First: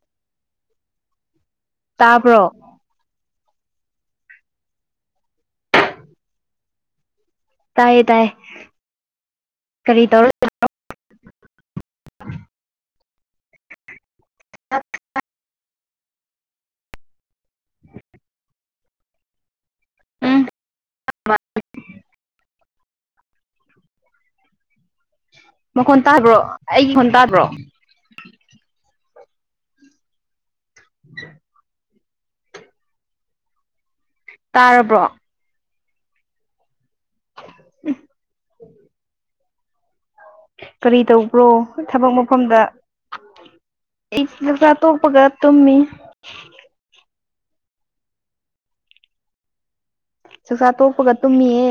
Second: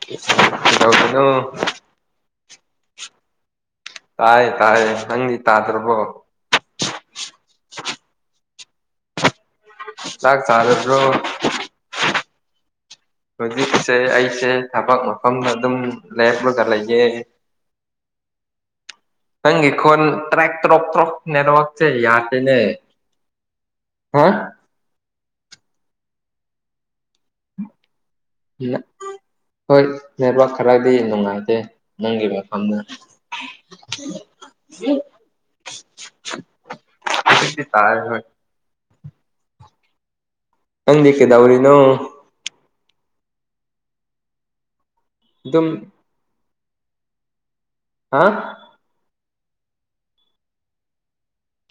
ꯀꯩꯅꯣ ꯇꯥꯕ꯭ꯔꯣ ꯇꯥꯥꯏꯦ ꯇꯥꯏꯦ ꯅꯪꯗꯤ ꯇꯥꯗ꯭ꯔꯕꯣ ꯇꯥꯏꯌꯦ ꯇꯥꯏꯌꯦ ꯀꯔꯤ ꯇꯧꯔ ꯆꯥꯛ ꯊꯥꯗꯠꯇ꯭ꯔꯣ [unintelligible] ꯍꯧꯖꯤꯛꯁꯦ ꯑꯩꯁꯦ ꯊꯕꯛ ꯃꯐꯝꯗ ꯑꯗꯨꯝ ꯂꯥꯏꯔꯕꯨꯣ ꯀꯔ ꯂꯆꯦ ꯀꯪꯦ ꯇ꯭ꯔ ꯎꯝ ꯇ꯭ꯔꯛ ꯇ꯭ꯔꯛ ꯅꯦꯔ ꯆ ꯌꯥ ꯆꯅꯦ ꯍꯥ ꯃꯈꯣꯟ ꯇꯥꯕ꯭ꯔꯣ ꯑꯩꯒꯤ ꯃꯈꯣꯟ ꯇꯥꯕ꯭ꯔꯣ ꯍꯣꯏ ꯅꯦꯠꯋꯥꯛ ꯈꯔꯗꯤ ꯅꯨꯡꯉꯥꯏꯇꯦ ꯅꯪꯒꯤꯕ ꯐꯝꯅ ꯇꯥꯔꯕ꯭ꯔꯣ ꯗꯤ ꯇꯥꯏ ꯍꯣꯏ ꯀꯔꯤ ꯅꯪꯗꯤ ꯇꯧꯕ꯭ꯔꯣ ꯀꯩꯗꯧꯔꯤꯅꯣ ꯊꯕꯛ ꯃꯐꯝꯗ ꯇꯣꯄꯒ ꯑꯗꯨꯝ ꯇꯝꯃꯤ ꯍꯥ ꯆꯥꯛꯆꯥ ꯇꯣꯛꯄꯒ ꯇꯨꯝꯃꯤꯌꯦ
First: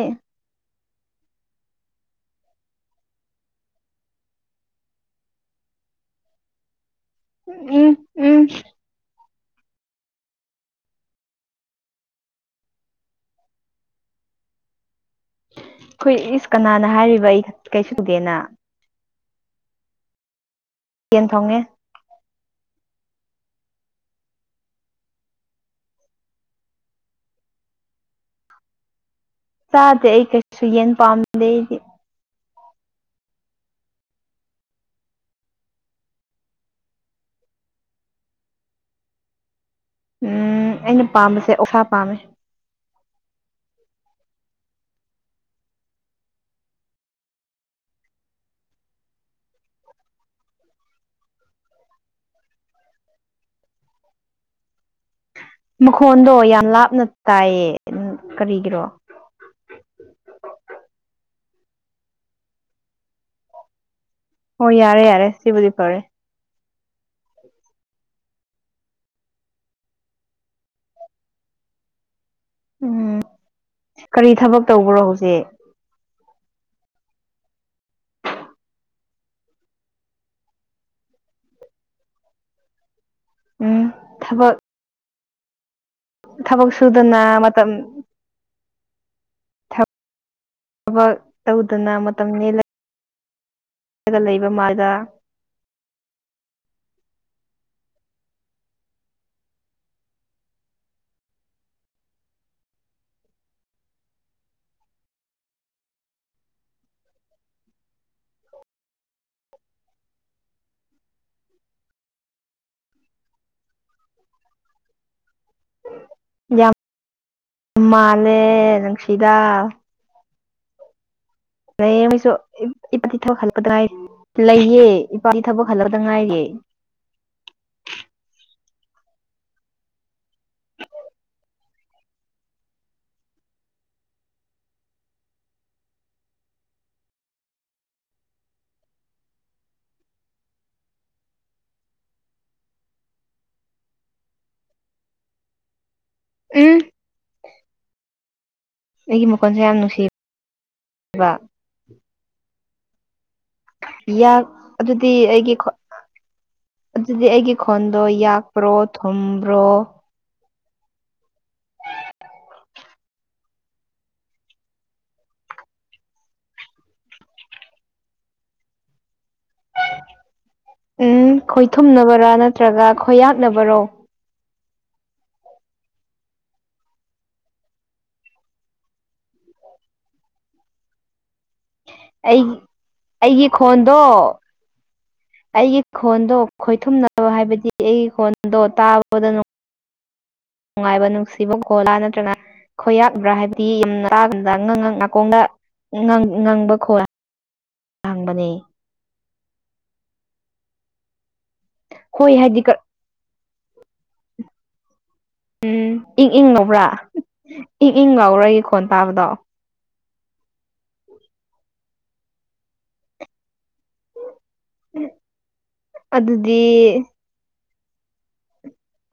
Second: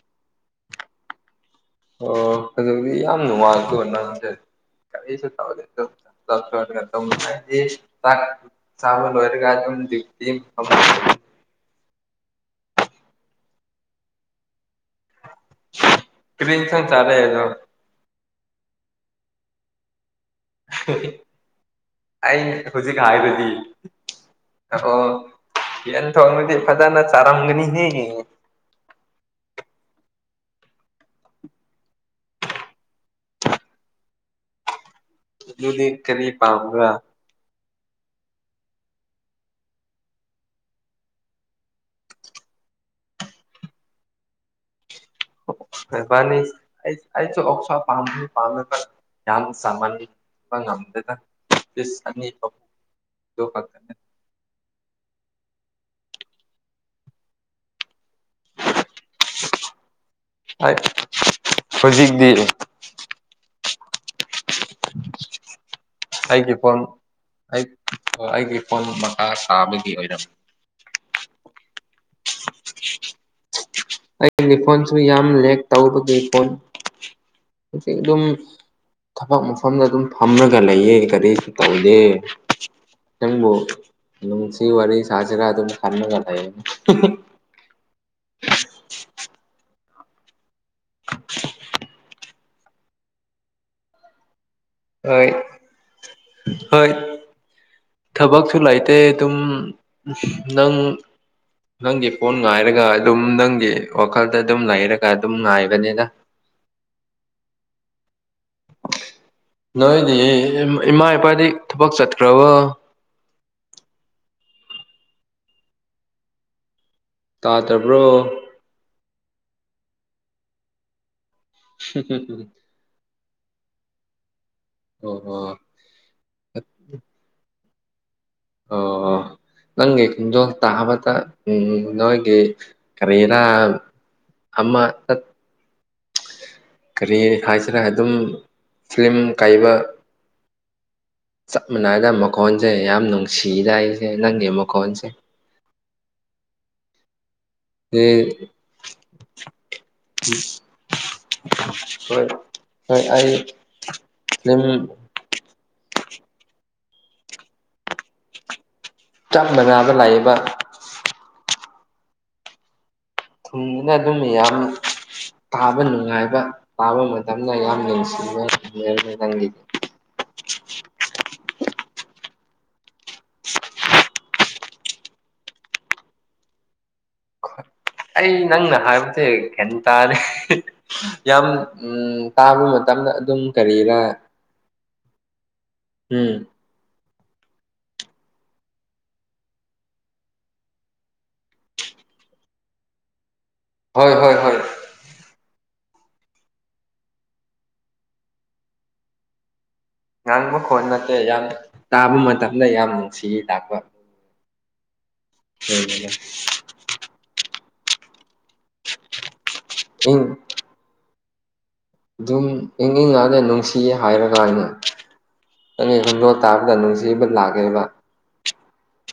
ꯑꯣ ꯑꯗꯨꯕꯨꯗꯤ ꯌꯥꯝ ꯅꯨꯡꯉꯥꯏꯗ ꯅꯟꯖ ꯀꯁ ꯆꯦ ꯎꯝ ꯆ ꯎꯝ ꯆ ꯂꯣꯏꯔꯒꯗ ꯑꯩꯈꯣꯏ ꯏꯁ ꯀꯔꯤ ꯏꯟꯁꯥꯡ ꯀꯅꯥꯅ ꯆꯥꯔꯦ ꯍꯥꯏꯔꯤꯕ ꯑꯩ ꯑꯗꯣ ꯀꯩꯁꯨꯗꯦꯅ ꯌꯦꯦꯟ ꯐꯪꯉꯦ ꯑ ꯍꯧꯖꯤꯛ ꯍꯥꯏꯔꯤꯕꯗꯤ ꯑꯣ ꯌꯦꯟ ꯊꯣꯡꯕꯗꯤ ꯐꯖꯅ ꯆꯥꯔꯝꯒꯅꯤꯍꯦ ꯆꯥꯗꯦ ꯑꯩ ꯀꯩꯁꯨ ꯌꯦꯟ ꯄꯥꯝꯗꯦ ꯑꯩꯗꯤ ꯑꯗꯨꯗꯤ ꯀꯔꯤ ꯄꯥꯝꯒ ꯎꯝ ꯑꯩꯅ ꯄꯥꯝꯕꯁꯦ ꯑꯣꯁꯥ ꯄꯥꯝꯃꯦ ꯃꯦꯕꯥꯅꯤꯁꯨ ꯑꯣꯁ ꯄꯥꯝ ꯄꯥꯃꯦ ꯌꯥꯝ ꯁꯥꯍꯟꯕ ꯉꯝꯗꯅ ꯑꯅꯤ ꯗꯣ ꯍꯥꯛꯅꯦ ꯃꯈꯣꯟꯗꯣ ꯌꯥꯝ ꯂꯥꯞꯅ ꯇꯥꯏꯌꯦ ꯀꯔꯤꯒꯤ꯭ꯔꯣ ꯍꯣꯏ ꯍꯧꯖꯤꯛꯇꯤ ꯍꯣꯏ ꯌꯥꯔꯦ ꯌꯥꯔꯦ ꯁꯤꯕꯨꯗꯤ ꯐꯔꯦ ꯑꯩꯒꯤ ꯐꯣꯣꯟ ꯑꯩꯒꯤ ꯐꯣꯟ ꯃꯈꯥ ꯁꯥꯥꯕꯒꯤ ꯑꯣꯏꯔꯝ ꯎꯝ ꯀꯔꯤ ꯑꯩꯒꯤ ꯊꯕꯛ ꯐꯣꯟꯁꯨ ꯇꯧꯕ꯭ꯔꯣ ꯌꯥꯝ ꯍꯧꯖꯤꯛ ꯂꯦꯛ ꯇꯧꯕꯒꯤ ꯐꯣꯟ [inaudible] ꯑꯗꯨꯝ ꯊꯕꯛ ꯃꯐꯝꯗ ꯑꯗꯨꯝ ꯐꯝꯃꯒ ꯂꯩꯌꯦ ꯀꯔꯤꯁꯨ ꯇꯧꯗꯦ ꯈꯤꯇꯪꯕꯨ ꯎꯝ ꯊꯕꯛ ꯅꯨꯡꯁꯤ ꯋꯥꯔꯤ ꯁꯥꯁꯤꯔꯥ ꯑꯗꯨꯝ ꯀꯟꯅ ꯀꯗꯥ ꯊꯕꯛ ꯁꯨꯗꯅ ꯃꯇꯝ ꯊꯕꯛ ꯇꯧꯗꯅ ꯃꯇꯝ ꯅꯦꯜꯂ ꯆꯂꯒ ꯂꯩꯕ ꯃꯥꯗ ꯍꯣꯏ ꯍꯣꯏ ꯊꯕꯛꯁꯨ ꯂꯩꯇꯦ ꯑꯗꯨꯝ ꯅꯪ ꯅꯪꯒꯤ ꯐꯣꯟ ꯉꯥꯏꯔꯒ ꯑꯗꯨꯝ ꯅꯪꯒꯤ ꯋꯥꯈꯜꯗ ꯑꯗꯨꯝ ꯂꯩꯔꯒ ꯑꯗꯨꯝ ꯉꯥꯏꯕꯅꯤꯅ [inaudible] ꯅꯣꯏꯗꯤ ꯏꯃꯥ ꯏꯄꯥꯗꯤ ꯊꯕꯛ ꯆꯠꯈ꯭ꯔꯕꯣ ꯌꯥꯝ ꯌꯥꯝ ꯇꯥꯗꯕ꯭ꯔꯣ ꯃꯥꯜꯂꯦ ꯅꯨꯡꯁꯤꯗꯥ ꯂꯩꯑꯦ ꯃꯣꯏꯁꯨ ꯏꯄꯄꯥꯏ ꯂꯩꯌꯦ ꯑꯣ ꯏꯄꯥꯀꯤ ꯑꯣ ꯊꯕꯛ ꯍꯜꯂꯛꯇ ꯉꯥꯏꯒꯦ ꯑꯣ ꯅꯪꯒꯤ ꯀꯟꯗꯣꯜ ꯇꯥꯕꯠꯇ ꯎꯝ ꯅꯒꯤ ꯀꯔꯤꯅꯥ ꯑꯃ ꯀꯔꯤ ꯍꯥꯏꯁꯤꯔꯦ ꯑꯗꯨꯝ ꯐꯤꯂꯝ ꯀꯥꯏꯕ ꯆꯞ ꯃꯥꯟꯅꯏꯗ ꯃꯈꯣꯟꯁꯦ ꯌꯥꯝ ꯅꯨꯡꯁꯤꯗ ꯑꯩꯁꯦ ꯅꯪꯒꯤ ꯃꯈꯣꯟꯁꯦ ꯎꯝ ꯍ ꯑꯩꯒꯤ ꯃꯈꯣꯟꯁꯦ ꯌꯥꯝ ꯅꯨꯡꯁꯤꯕ ꯍꯣꯏ ꯍꯣꯏ ꯑꯩ ꯌꯥ ꯐꯤꯂꯝ ꯑꯗꯨꯗꯤ ꯑꯩꯒꯤ ꯑꯗꯨꯗꯤ ꯑꯩꯒꯤ ꯈꯣꯟꯗꯣ ꯌꯥ ꯄ꯭ꯔꯣꯠ ꯆꯥꯛ ꯃꯅꯥꯕ ꯂꯥꯏꯕ ꯊꯨꯡꯉꯅ ꯑꯗꯨꯝ ꯌꯥꯝ ꯇꯥꯕ ꯅꯨꯡꯉꯥꯏꯕ ꯇꯥꯕ ꯃꯇꯝꯗ ꯌꯥꯝ ꯅꯨꯡꯁꯤꯕꯔꯃꯦ ꯅꯪꯒꯤꯗꯤ ꯎꯝ ꯈꯣꯏꯊꯨꯝꯅꯕꯔꯥ ꯅꯠꯇ꯭ꯔꯒ ꯈꯣꯏꯌꯥꯛꯅꯕꯔꯣ ꯑꯩ ꯅꯪꯅ ꯍꯥꯏꯕꯁ ꯩ ꯇꯥꯔꯦ ꯌꯥꯝ ꯎꯝ ꯑꯩ ꯇꯥꯕ ꯃꯇꯝꯗ ꯑꯗꯨꯝ ꯑꯩꯒꯤ ꯀꯔꯤꯅ ꯈꯣꯟꯗꯣ ꯑꯩꯒꯤ ꯈꯣꯟꯗꯣ ꯈꯣꯏꯊꯨꯝꯅꯕ ꯍꯥꯏꯕꯗꯤ ꯑꯩꯒꯤ ꯈꯣꯟꯗꯣ ꯇꯥꯕꯗꯅꯨꯡ ꯅꯨꯡꯉꯥꯏꯕ ꯅꯨꯡꯁꯤꯕ ꯈꯣꯂꯥ ꯅꯠꯇ꯭ꯔꯒ ꯈꯣꯏꯌꯥꯕ꯭ꯔꯥ ꯍꯥꯏꯕ ꯗꯤ ꯌꯥꯝꯅ ꯍꯣꯏ ꯍꯣꯏ ꯇꯥꯗ ꯍꯣꯏ ꯑꯉꯥꯡ ꯑ ꯉꯅꯥꯀꯣꯡꯗ ꯉꯪꯕ ꯈꯣꯏ ꯍꯥꯡꯕꯅꯦ ꯉꯥꯡꯕ ꯈꯣꯟ ꯅꯠꯇꯦ ꯌꯥꯝ ꯇꯥꯕ ꯍꯣꯏ ꯍꯥꯏꯗꯤ ꯃꯇꯝꯗ ꯌꯥꯝ ꯅꯨꯡꯁꯤꯌꯦ ꯇꯥꯛꯄ ꯎꯝ ꯏꯪ ꯏꯪ ꯉꯧꯕ꯭ꯔꯥ ꯏꯪ ꯏꯪ ꯉꯧꯔꯒꯤ ꯈꯣꯟ ꯇꯥꯕꯗꯣ ꯎꯨꯡ ꯑꯗꯨꯝ ꯏꯪ ꯏꯉꯅ ꯅꯨꯡꯁꯤꯌꯦ ꯍꯥꯏꯔꯒ ꯁꯥꯏꯅꯦ ꯅꯪ ꯈꯣꯡꯗꯣꯛ ꯇꯥꯕꯗ ꯑꯗꯨꯗꯤ ꯅꯨꯡꯁꯤꯕ ꯂꯥꯛꯀꯦꯕ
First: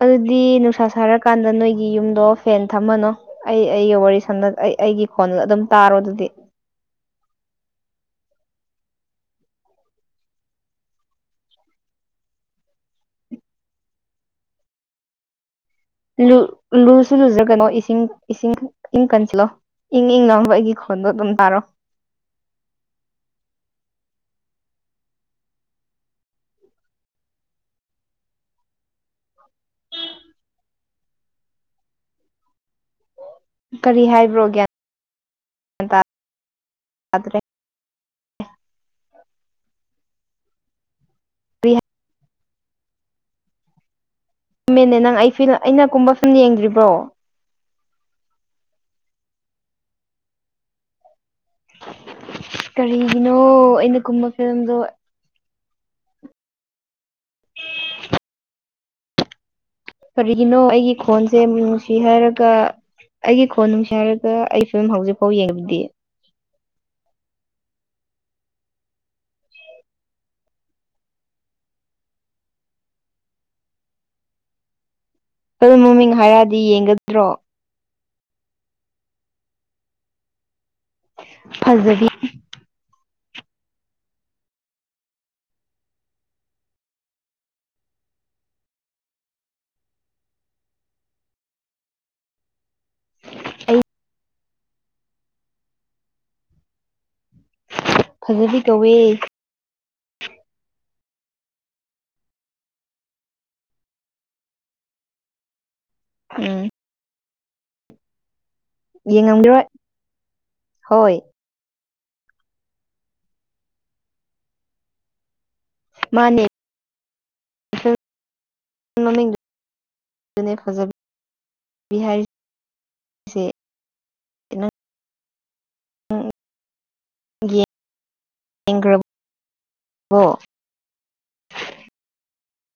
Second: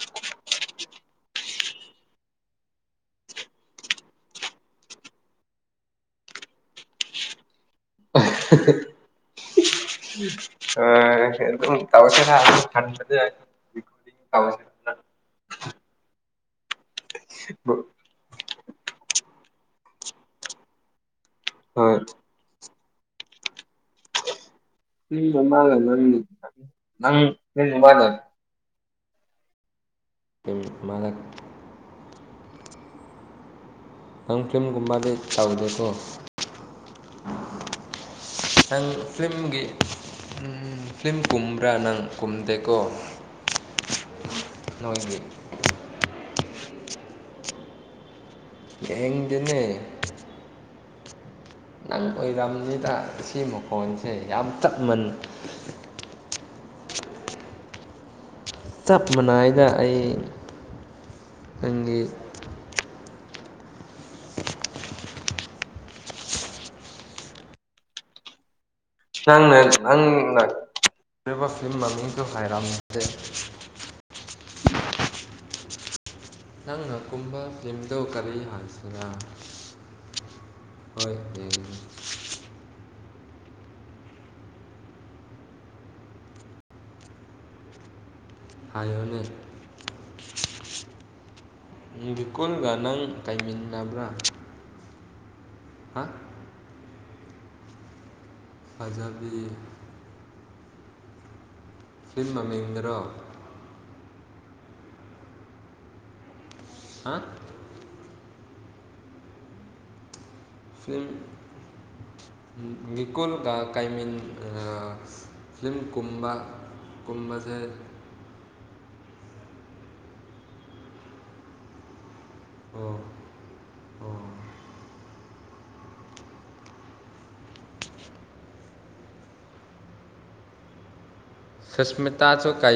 ꯑꯗꯨꯗꯤ ꯅꯨꯡꯁꯥ ꯁꯥꯔꯀꯥꯟꯗ ꯅꯣꯏꯒꯤ ꯌꯨꯝꯗꯣ ꯐꯦꯟ ꯊꯝꯃꯅꯣ ꯑꯩ ꯑꯩꯒ ꯋꯥꯔꯤ ꯁꯝꯅ ꯑꯩꯒꯤ ꯐꯣꯟꯗꯨ ꯑꯗꯨꯝ ꯇꯥꯔꯣ ꯑꯗꯨꯗꯤ [inaudible] ꯑꯝ ꯇꯁ ꯑ ꯂꯨꯁꯨ ꯂꯨꯖ꯭ꯔꯒꯅꯣ ꯏꯁꯤꯡ ꯏꯁꯤꯡ ꯏꯪ ꯀꯟꯁꯤꯂꯣ ꯏꯪ ꯏꯪ ꯂꯥꯡꯕ ꯑꯩꯒꯤ ꯈꯣꯟꯗꯣ ꯑꯗꯨꯝ ꯇꯥꯔꯣ ꯍꯣꯏ ꯃꯥꯒ ꯅꯪ ꯃꯥꯗꯔ ꯃꯥꯂꯛ ꯀꯔꯤ ꯅꯪ ꯍꯥꯏꯕ꯭ꯔꯣ ꯒ꯭ꯌꯥꯟ ꯐꯤꯂꯝꯒꯨꯝꯕꯗꯤ ꯆꯥꯎꯗꯦꯀꯣ ꯇꯥꯗ꯭ꯔꯦ ꯅꯪ ꯐꯤꯂꯝꯒꯤ ꯐꯤꯂꯝ ꯀꯨꯝꯕ꯭ꯔꯥ ꯀꯔꯤ ꯅꯪ ꯀꯨꯝꯗꯦ ꯣ ꯃꯃꯦꯅꯦ ꯅꯪ ꯑꯩꯤ ꯑꯩꯅ ꯀꯨꯝꯕ ꯁꯨꯝ ꯌꯦꯡꯗ꯭ꯔꯤꯕ꯭ꯔꯣ ꯗꯅꯦ ꯅꯪ ꯑꯣꯏꯔꯝꯅꯤꯗ ꯁꯤ ꯀꯔꯤꯒꯤꯅꯣ ꯑꯩꯅ ꯃꯈꯣꯟꯁꯦ ꯀꯨꯝꯕ ꯌꯥꯝ ꯐꯤꯂꯝꯗꯣ ꯆꯞꯃꯟ [inaudible] ꯆꯞ ꯃꯥꯟꯅꯏꯗ ꯀꯔꯤꯒꯤꯅꯣ ꯑꯩꯒꯤ ꯈꯣꯟꯁꯦ ꯅꯨꯡꯁꯤ ꯅꯪꯒꯤ ꯍꯥꯏꯔꯒ ꯑꯩꯒꯤ ꯈꯣꯟ ꯅꯨꯡꯁꯤꯥꯏꯔꯒ ꯑꯩ ꯐꯤꯕꯂꯝ ꯍꯧꯖꯤꯛ ꯐꯥꯎ ꯌꯦꯡꯕꯗꯤ ꯅꯪꯅ ꯅꯪꯅ ꯔꯤꯕ ꯐꯤꯂꯝ ꯃꯃꯤꯡꯗꯨ ꯍꯥꯏꯔꯝꯗꯦ ꯐꯤꯂꯝ ꯃꯃꯤꯡ ꯍꯥꯏꯔꯗꯤ ꯌꯦꯡꯒꯗ꯭ꯔꯣ ꯇꯧ ꯀꯔꯤ ꯍꯥꯏꯁꯤꯔꯥ ꯍꯣꯏ ꯍ ꯐꯖꯕꯤ ꯍꯥꯏꯌꯅ ꯚꯤꯀꯨꯜꯒ ꯅꯪ ꯑꯩ ꯇꯥꯏꯃꯤꯟꯅꯕ꯭ꯔꯥ ꯍꯥ ꯐꯖꯕꯤ ꯀꯧꯋ ꯐꯖꯕꯤ ꯐꯤꯟ ꯃꯃꯗ꯭ꯔꯣ ꯎꯝ ꯍꯥ ꯌꯦꯡꯉꯝꯗꯔꯣꯏ ꯐꯤ ꯅꯀꯜ ꯀ ꯀꯥꯏ ꯃꯤ ꯐꯤꯂꯝ ꯀꯨꯝꯕ ꯃꯥꯅꯦ ꯀꯨꯝꯕꯁꯦ ꯐꯖꯕꯤꯍ ꯑꯣ ꯑꯣ ꯎꯝ꯭ꯔꯕ ꯍ ꯁꯨꯁꯃꯤꯇꯥꯁꯨ ꯀ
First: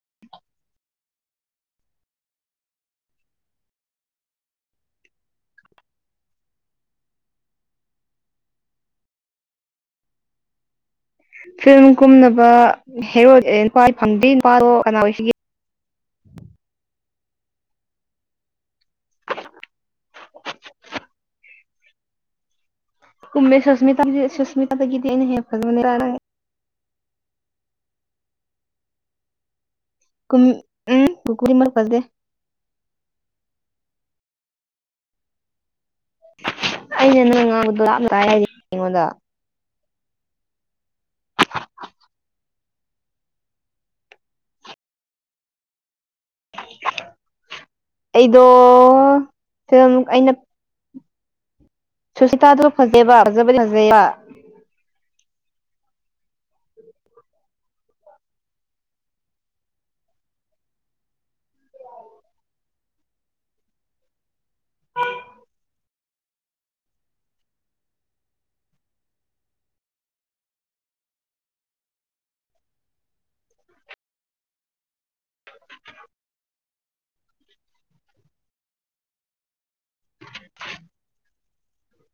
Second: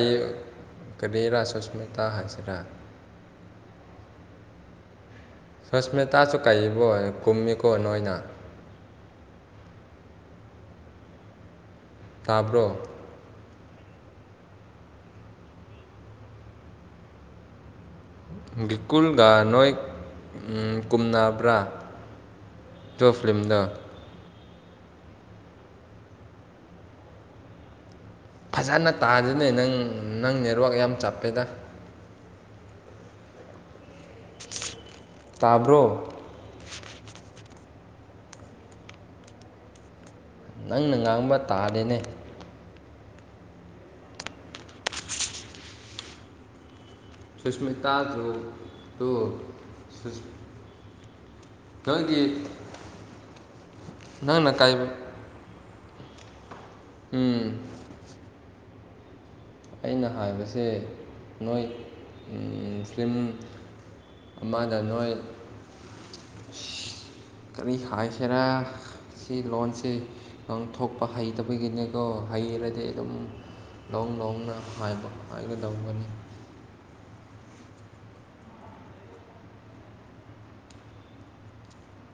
ꯀꯔꯤꯔꯥ ꯁꯨꯁꯃꯤꯇꯥ ꯍꯥꯏꯁꯤꯔꯥ [inaudible] ꯁꯣꯁꯃꯤꯇꯥꯁꯨ ꯀꯕꯣ ꯀꯨꯝꯃꯤꯀꯣ ꯅꯣꯏꯅ ꯐꯤꯂꯝ ꯀꯨꯝꯅꯕ ꯇꯥꯕ꯭ꯔꯣ ꯍꯦꯔꯣꯏ ꯀ ꯐꯪꯗꯦ ꯅꯨꯄꯥꯗꯣ ꯀꯅꯥ ꯑꯣꯏꯁꯤꯒꯦ ꯕꯤꯀꯨꯜꯒ ꯅꯣꯏ ꯀꯨꯝꯅꯕ꯭ꯔꯥ ꯑꯗꯨ ꯀꯨꯝꯦ ꯐꯤꯂꯝꯗꯣ ꯁꯁꯃꯤꯇꯥ ꯁꯁꯃꯤꯇꯥꯗꯒꯤꯗꯤꯅꯦ ꯍꯦ ꯐꯅꯤ ꯐꯖꯅ ꯇꯥꯖꯅꯦ ꯅꯪ ꯅꯪ ꯀꯨꯝ ꯅꯦꯠꯋꯥꯛ ꯌꯥꯝ ꯎꯝ ꯆꯞꯄꯦꯗ ꯀꯨꯀꯨꯗꯤ ꯃꯔꯛ ꯐꯖꯗꯦ ꯇꯥꯕ꯭ꯔꯣ ꯑꯩꯅ ꯅꯪ ꯉꯥꯡꯕꯗꯣ ꯂꯥꯞꯅꯉꯥꯏ ꯂꯩꯔꯤ ꯑꯩꯉꯣꯟꯗ ꯅꯪꯅ ꯉꯥꯡꯕ ꯇꯥꯔꯦꯅꯦ ꯁꯨꯁꯃꯤꯇꯥꯗꯨ ꯑꯩꯗꯣ ꯗꯨ ꯁꯨꯁ ꯁꯨꯁꯃꯤꯇꯥꯗꯨ ꯐꯖꯩꯌꯦꯕ ꯐꯖꯕꯗꯤ ꯐꯖꯩꯌꯦꯕ꯫ ꯅꯪꯅ ꯀꯩ ꯎꯝ꯫ ꯑꯩꯅ ꯍꯥꯏꯕꯁꯦ ꯅꯣꯏ ꯐꯤꯂꯝ꯫ ꯑꯃꯅ ꯅꯣꯏ꯫ [inaudible] ꯀꯔꯤ ꯍꯥꯏꯁꯤꯔ꯫ ꯁꯤ ꯂꯣꯟꯁꯦ ꯉꯥꯡ ꯊꯣꯛꯄ ꯍꯩꯇꯕꯒꯤꯅꯦꯀꯣ ꯍꯩꯔꯗꯤ ꯑꯗꯨꯝ꯫ ꯂꯧ ꯂꯧꯅ ꯍꯥꯏꯕ ꯍꯥꯏꯒꯗꯧꯕꯅꯤ꯫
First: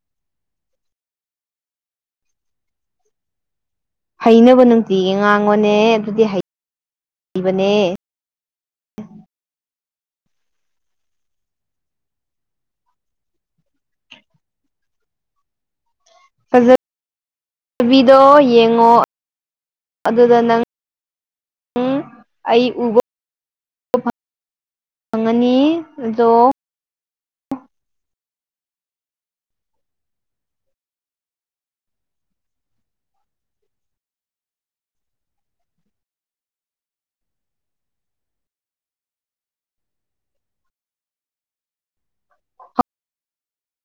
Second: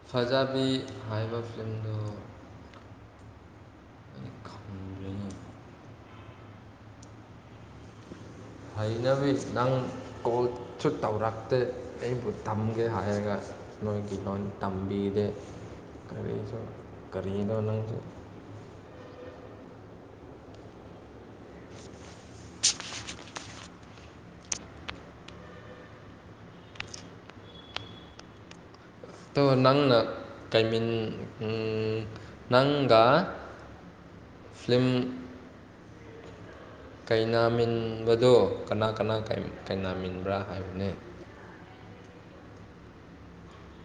ꯐꯖꯥꯕꯤ ꯍꯥꯏꯕ ꯐꯤꯂꯝꯗꯨ꯫ ꯍꯩꯅꯕ ꯅꯨꯡꯇꯤꯒꯤ ꯉꯥꯡꯉꯣꯅꯦ ꯑꯗꯨꯗꯤ ꯍꯩ ꯍꯩꯕꯅꯦ꯫ ꯍꯩꯅꯕꯤ ꯅꯪ [inaudible] ꯁꯨ ꯇꯧꯔꯛꯇꯦ ꯑꯩꯕꯨ ꯊꯝꯒꯦ ꯍꯥꯏꯔꯒ ꯅꯣꯏꯒꯤ ꯂꯣꯟ ꯇꯝꯕꯤꯗꯦ꯫ ꯀꯔꯤꯁꯨ ꯀꯔꯤꯅꯣ ꯅꯪꯁꯨ ꯐꯖꯕꯤꯗꯣ ꯌꯦꯡꯉꯣ꯫ ꯑꯗꯨꯗ ꯅꯪ ꯑꯩ ꯎꯕ [unintelligible] ꯐꯪꯉꯅꯤ ꯑꯗꯣ ꯑꯗꯣ ꯅꯪꯅ ꯀꯩꯃꯤꯟ ꯅꯪꯒ꯫ ꯐꯤꯂꯤꯝ꯫ ꯀꯩꯅꯥꯃꯤꯟꯕꯗꯣ ꯀꯅꯥ ꯀꯅꯥ ꯀꯩꯅꯥꯃꯤꯟꯕ꯭ꯔꯥ ꯍꯥꯏꯕꯅꯦ꫰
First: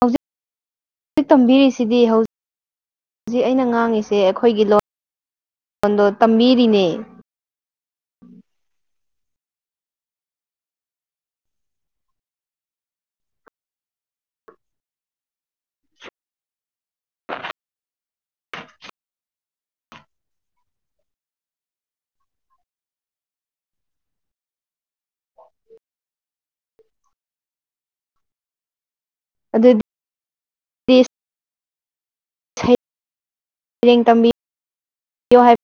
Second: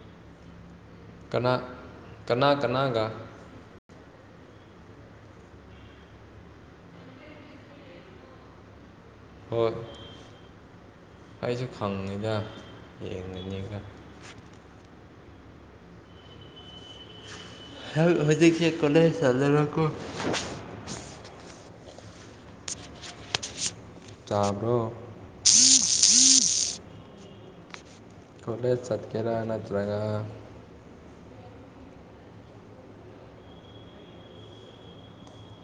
[inaudible] ꯍꯧꯖꯤꯛ ꯀꯅꯥ ꯇꯝꯕꯤꯔꯤꯁꯤꯗꯤ ꯍꯧ ꯀꯅꯥ ꯀꯅꯥꯒ ꯍꯧꯖꯤꯛ ꯑꯩꯅ ꯉꯥꯡꯉꯤꯁꯦ꯫ ꯑꯩꯈꯣꯏꯒꯤ ꯂꯣꯟ ꯂꯣꯟꯗꯣ ꯇꯝꯕꯤꯔꯤꯅꯦ꯫ ꯍꯣꯏ꯫ ꯑꯩꯁꯨ ꯈꯪꯉꯤꯗ ꯌꯦꯡꯉꯤꯅꯤꯒ꯫ ꯍꯧꯖꯤꯛꯁꯦ ꯀꯂꯦꯖ ꯆꯠꯂꯔꯣꯏꯀꯣ꯫ ꯆꯥꯕ꯭ꯔꯣ꯫ ꯀꯣꯂꯦꯖ ꯆꯠꯀꯦꯔꯥ ꯑꯗꯨꯗꯤ ꯅꯠꯇ꯭ꯔꯒ꯫ ꯁꯩ ꯔꯦꯡ ꯇꯝꯕꯤꯌꯨ ꯍꯥꯏ꯫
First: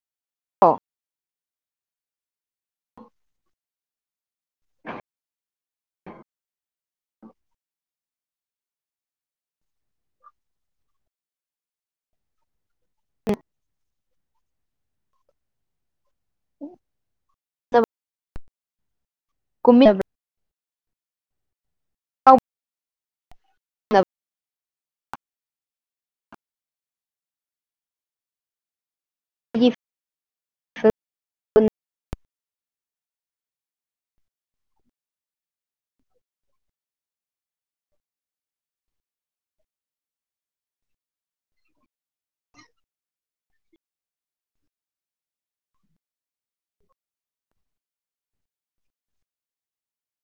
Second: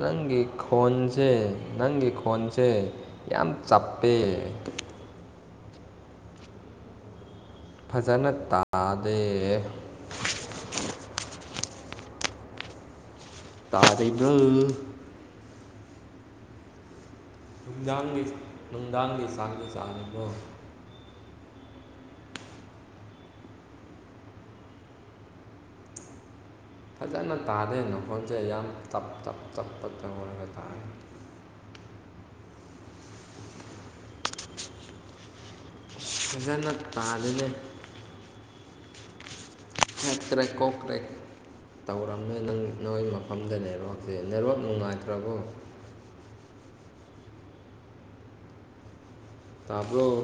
ꯅꯪꯒꯤ ꯈꯣꯟꯁꯦ꯫ ꯅꯪꯒꯤ ꯈꯣꯟꯁꯦ ꯌꯥꯝ ꯆꯞꯄꯦ꯫ ꯐꯖꯅ ꯇꯥꯗꯦ꯫ ꯇꯥꯔꯤꯕꯔꯥ꯫ [unintelligible] ꯅꯨꯡꯗꯥꯡꯒꯤ ꯅꯨꯡꯗꯥꯡꯒꯤ ꯆꯥꯡꯗꯨ ꯀꯨꯝꯃꯤꯟꯅꯕ ꯆꯥꯔꯕꯣ꯫ [inaudible] ꯐꯖꯅ ꯇꯥꯗꯦ ꯅꯈꯣꯟꯁꯦ ꯌꯥꯝ ꯇꯞ ꯇꯞ ꯇꯞ ꯇꯔꯒ꯫ ꯐꯖꯅ ꯇꯥꯗꯦꯅꯦ꯫ ꯍꯛꯀꯔꯦꯛ ꯀꯣꯛꯀꯔꯦꯛ꯫ ꯇꯧꯔꯝꯃꯦ ꯅꯪ ꯅꯣꯏꯒꯤ ꯃꯐꯝꯗ ꯅꯦꯠꯋꯥꯛꯁꯦ ꯅꯦꯠꯋꯥꯛ ꯅꯨꯡꯉꯥꯏꯇ꯭ꯔꯕꯣ꯫ [inaudible] ꯇꯕꯔꯣ꯫